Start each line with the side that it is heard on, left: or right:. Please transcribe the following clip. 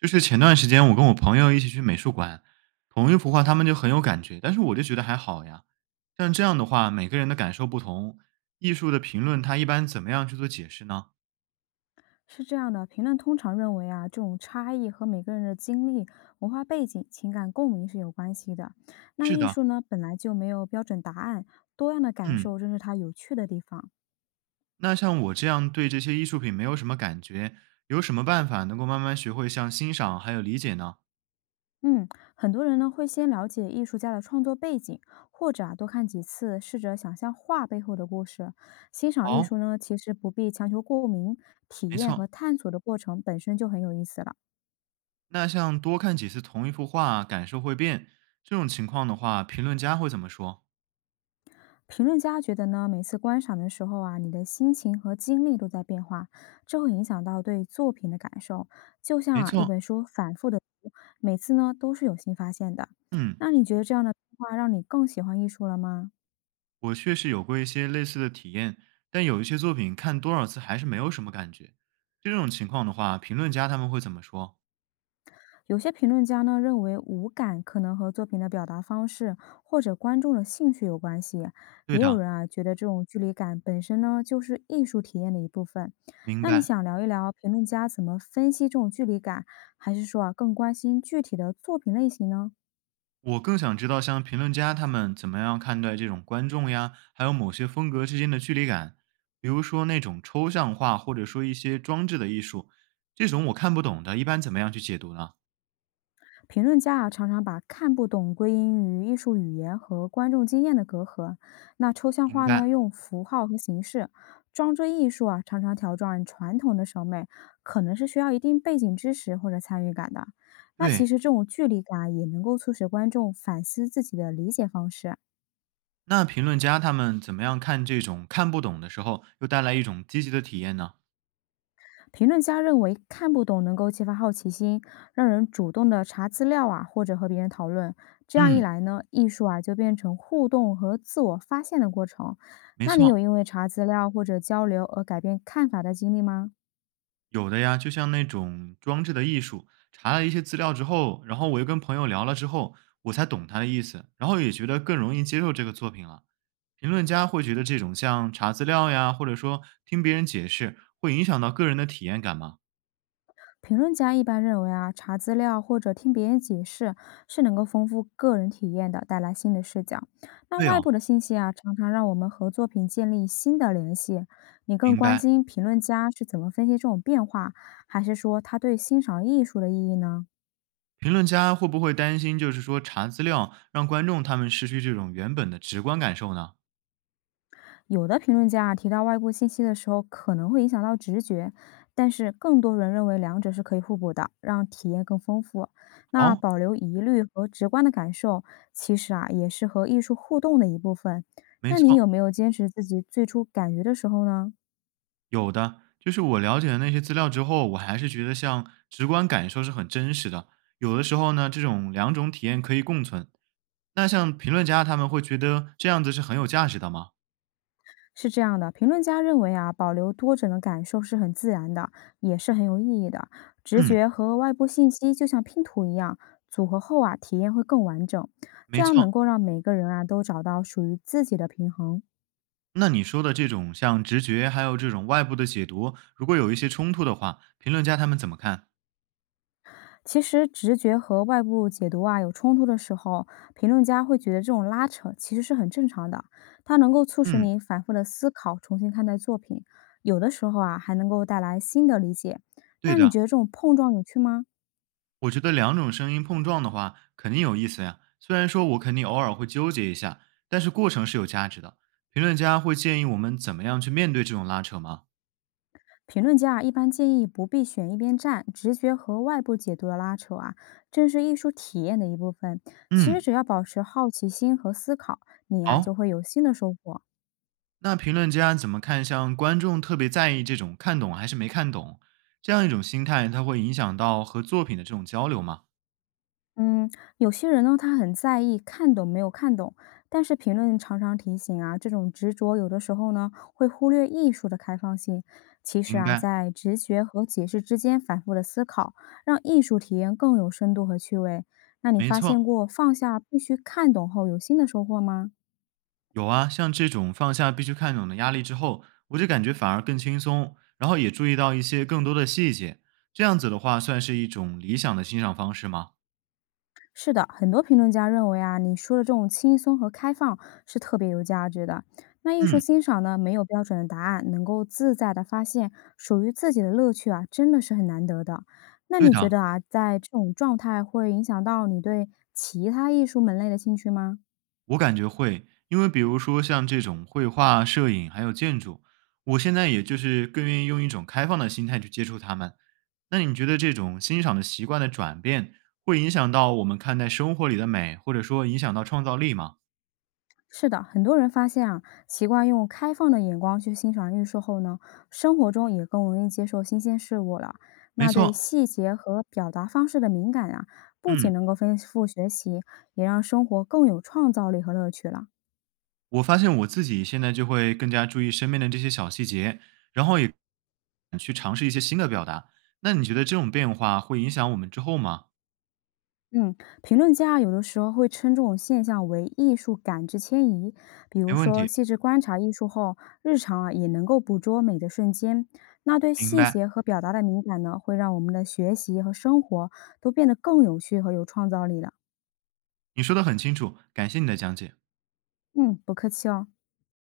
right: 就是前段时间我跟我朋友一起去美术馆，同一幅画他们就很有感觉，但是我就觉得还好呀。像这样的话，每个人的感受不同，艺术的评论他一般怎么样去做解释呢？
left: 是这样的，评论通常认为啊，这种差异和每个人的经历、文化背景、情感共鸣是有关系的。那
right: 是
left: 艺
right: 的。
left: 术呢，本来就没有标准答案，多样的感
right: 嗯。
left: 受正是它有趣的地方。
right: 那像我这样对这些艺术品没有什么感觉，有什么办法能够慢慢学会像欣赏还有理解呢？
left: 嗯，很多人呢会先了解艺术家的创作背景，或者啊多看几次，试着想象画背后的故事。欣赏艺
right: 好。
left: 术呢，其实不必强求共鸣，体
right: 没
left: 验和
right: 错。
left: 探索的过程本身就很有意思了。
right: 那像多看几次同一幅画，感受会变，这种情况的话，评论家会怎么说？
left: 评论家觉得呢，每次观赏的时候啊，你的心情和精力都在变化，这会影响到对作品的感受。就像
right: 没
left: 啊，一
right: 错。
left: 本书反复的读每次呢都是有新发现的。
right: 嗯。
left: 那你觉得这样的变化让你更喜欢艺术了吗？
right: 我确实有过一些类似的体验，但有一些作品看多少次还是没有什么感觉。这种情况的话，评论家他们会怎么说？
left: 有些评论家呢认为无感可能和作品的表达方式或者观众的兴趣有关系，
right: 对
left: 也有
right: 的。
left: 人啊觉得这种距离感本身呢就是艺术体验的一部分。
right: 明
left: 那你
right: 白。
left: 想聊一聊评论家怎么分析这种距离感，还是说啊更关心具体的作品类型呢？
right: 我更想知道，像评论家他们怎么样看待这种观众呀，还有某些风格之间的距离感，比如说那种抽象化或者说一些装置的艺术，这种我看不懂的，一般怎么样去解读呢？
left: 评论家啊，常常把看不懂归因于艺术语言和观众经验的隔阂。那抽象
right: 明
left: 画
right: 白。
left: 呢，用符号和形式；装置艺术啊，常常挑战传统的审美，可能是需要一定背景知识或者参与感的。那
right: 对。
left: 其实这种距离感啊也能够促使观众反思自己的理解方式。
right: 那评论家他们怎么样看这种看不懂的时候，又带来一种积极的体验呢？
left: 评论家认为，看不懂能够激发好奇心，让人主动的查资料啊，或者和别人讨论。这样一
right: 嗯。
left: 来呢，艺术啊就变成互动和自我发现的过程。
right: 没
left: 那你有
right: 错。
left: 因为查资料或者交流而改变看法的经历吗？
right: 有的呀，就像那种装置的艺术，查了一些资料之后，然后我又跟朋友聊了之后，我才懂他的意思，然后也觉得更容易接受这个作品了。评论家会觉得这种像查资料呀，或者说听别人解释，会影响到个人的体验感吗？
left: 评论家一般认为啊，查资料或者听别人解释是能够丰富个人体验的，带来新的视角。那
right: 对
left: 外部
right: 哦。
left: 的信息啊，常常让我们和作品建立新的联系。你更
right: 明
left: 关
right: 白。
left: 心评论家是怎么分析这种变化，还是说他对欣赏艺术的意义呢？
right: 评论家会不会担心，就是说查资料让观众他们失去这种原本的直观感受呢？
left: 有的评论家啊提到外部信息的时候，可能会影响到直觉，但是更多人认为两者是可以互补的，让体验更丰富。那
right: 哦。
left: 保留疑虑和直观的感受，其实啊也是和艺术互动的一部分。
right: 没
left: 那你
right: 错。
left: 有没有坚持自己最初感觉的时候呢？
right: 有的，就是我了解了那些资料之后，我还是觉得像直观感受是很真实的。有的时候呢，这种两种体验可以共存。那像评论家他们会觉得这样子是很有价值的吗？
left: 是这样的，评论家认为啊，保留多者的感受是很自然的，也是很有意义的。直
right: 嗯。
left: 觉和外部信息就像拼图一样，组合后啊，体验会更完整。这
right: 没
left: 样能
right: 错。
left: 够让每个人啊都找到属于自己的平衡。
right: 那你说的这种像直觉，还有这种外部的解读，如果有一些冲突的话，评论家他们怎么看？
left: 其实，直觉和外部解读啊有冲突的时候，评论家会觉得这种拉扯其实是很正常的。它能够促使
right: 嗯。
left: 你反复的思考，重新看待作品，有的时候啊还能够带来新的理解。
right: 对
left: 那你
right: 的。
left: 觉得这种碰撞有趣吗？
right: 我觉得两种声音碰撞的话，肯定有意思呀。虽然说我肯定偶尔会纠结一下，但是过程是有价值的。评论家会建议我们怎么样去面对这种拉扯吗？
left: 评论家啊，一般建议不必选一边站，直觉和外部解读的拉扯啊，正是艺术体验的一部分。其实
right: 嗯。
left: 只要保持好奇心和思考，你呀、
right: 好。
left: 就会有新的收获。
right: 那评论家怎么看？像观众特别在意这种看懂还是没看懂这样一种心态，它会影响到和作品的这种交流吗？
left: 嗯，有些人呢，他很在意看懂没有看懂，但是评论常常提醒啊，这种执着有的时候呢，会忽略艺术的开放性。其实
right: 明
left: 啊，
right: 白。
left: 在直觉和解释之间反复的思考，让艺术体验更有深度和趣味。那你
right: 没
left: 发现
right: 错。
left: 过放下必须看懂后有新的收获吗？
right: 有啊，像这种放下必须看懂的压力之后，我就感觉反而更轻松，然后也注意到一些更多的细节。这样子的话，算是一种理想的欣赏方式吗？
left: 是的，很多评论家认为啊，你说的这种轻松和开放是特别有价值的。那艺术
right: 嗯。
left: 欣赏呢，没有标准的答案，能够自在的发现属于自己的乐趣啊，真的是很难得的。那
right: 对
left: 你觉
right: 的，
left: 得啊，在这种状态会影响到你对其他艺术门类的兴趣吗？
right: 我感觉会，因为比如说像这种绘画、摄影还有建筑，我现在也就是更愿意用一种开放的心态去接触他们。那你觉得这种欣赏的习惯的转变，会影响到我们看待生活里的美，或者说影响到创造力吗？
left: 是的，很多人发现啊，习惯用开放的眼光去欣赏艺术后呢，生活中也更容易接受新鲜事物了。
right: 没
left: 那对
right: 错。
left: 细节和表达方式的敏感啊，不仅
right: 嗯。
left: 能够丰富学习，也让生活更有创造力和乐趣了。
right: 我发现我自己现在就会更加注意身边的这些小细节，然后也去尝试一些新的表达。那你觉得这种变化会影响我们之后吗？
left: 嗯，评论家啊有的时候会称这种现象为艺术感知迁移。比如
right: 没问
left: 说，
right: 题。
left: 细致观察艺术后，日常啊也能够捕捉美的瞬间。那对
right: 明
left: 细
right: 白。
left: 节和表达的敏感呢，会让我们的学习和生活都变得更有趣和有创造力了。
right: 你说的很清楚，感谢你的讲解。
left: 嗯，不客气哦。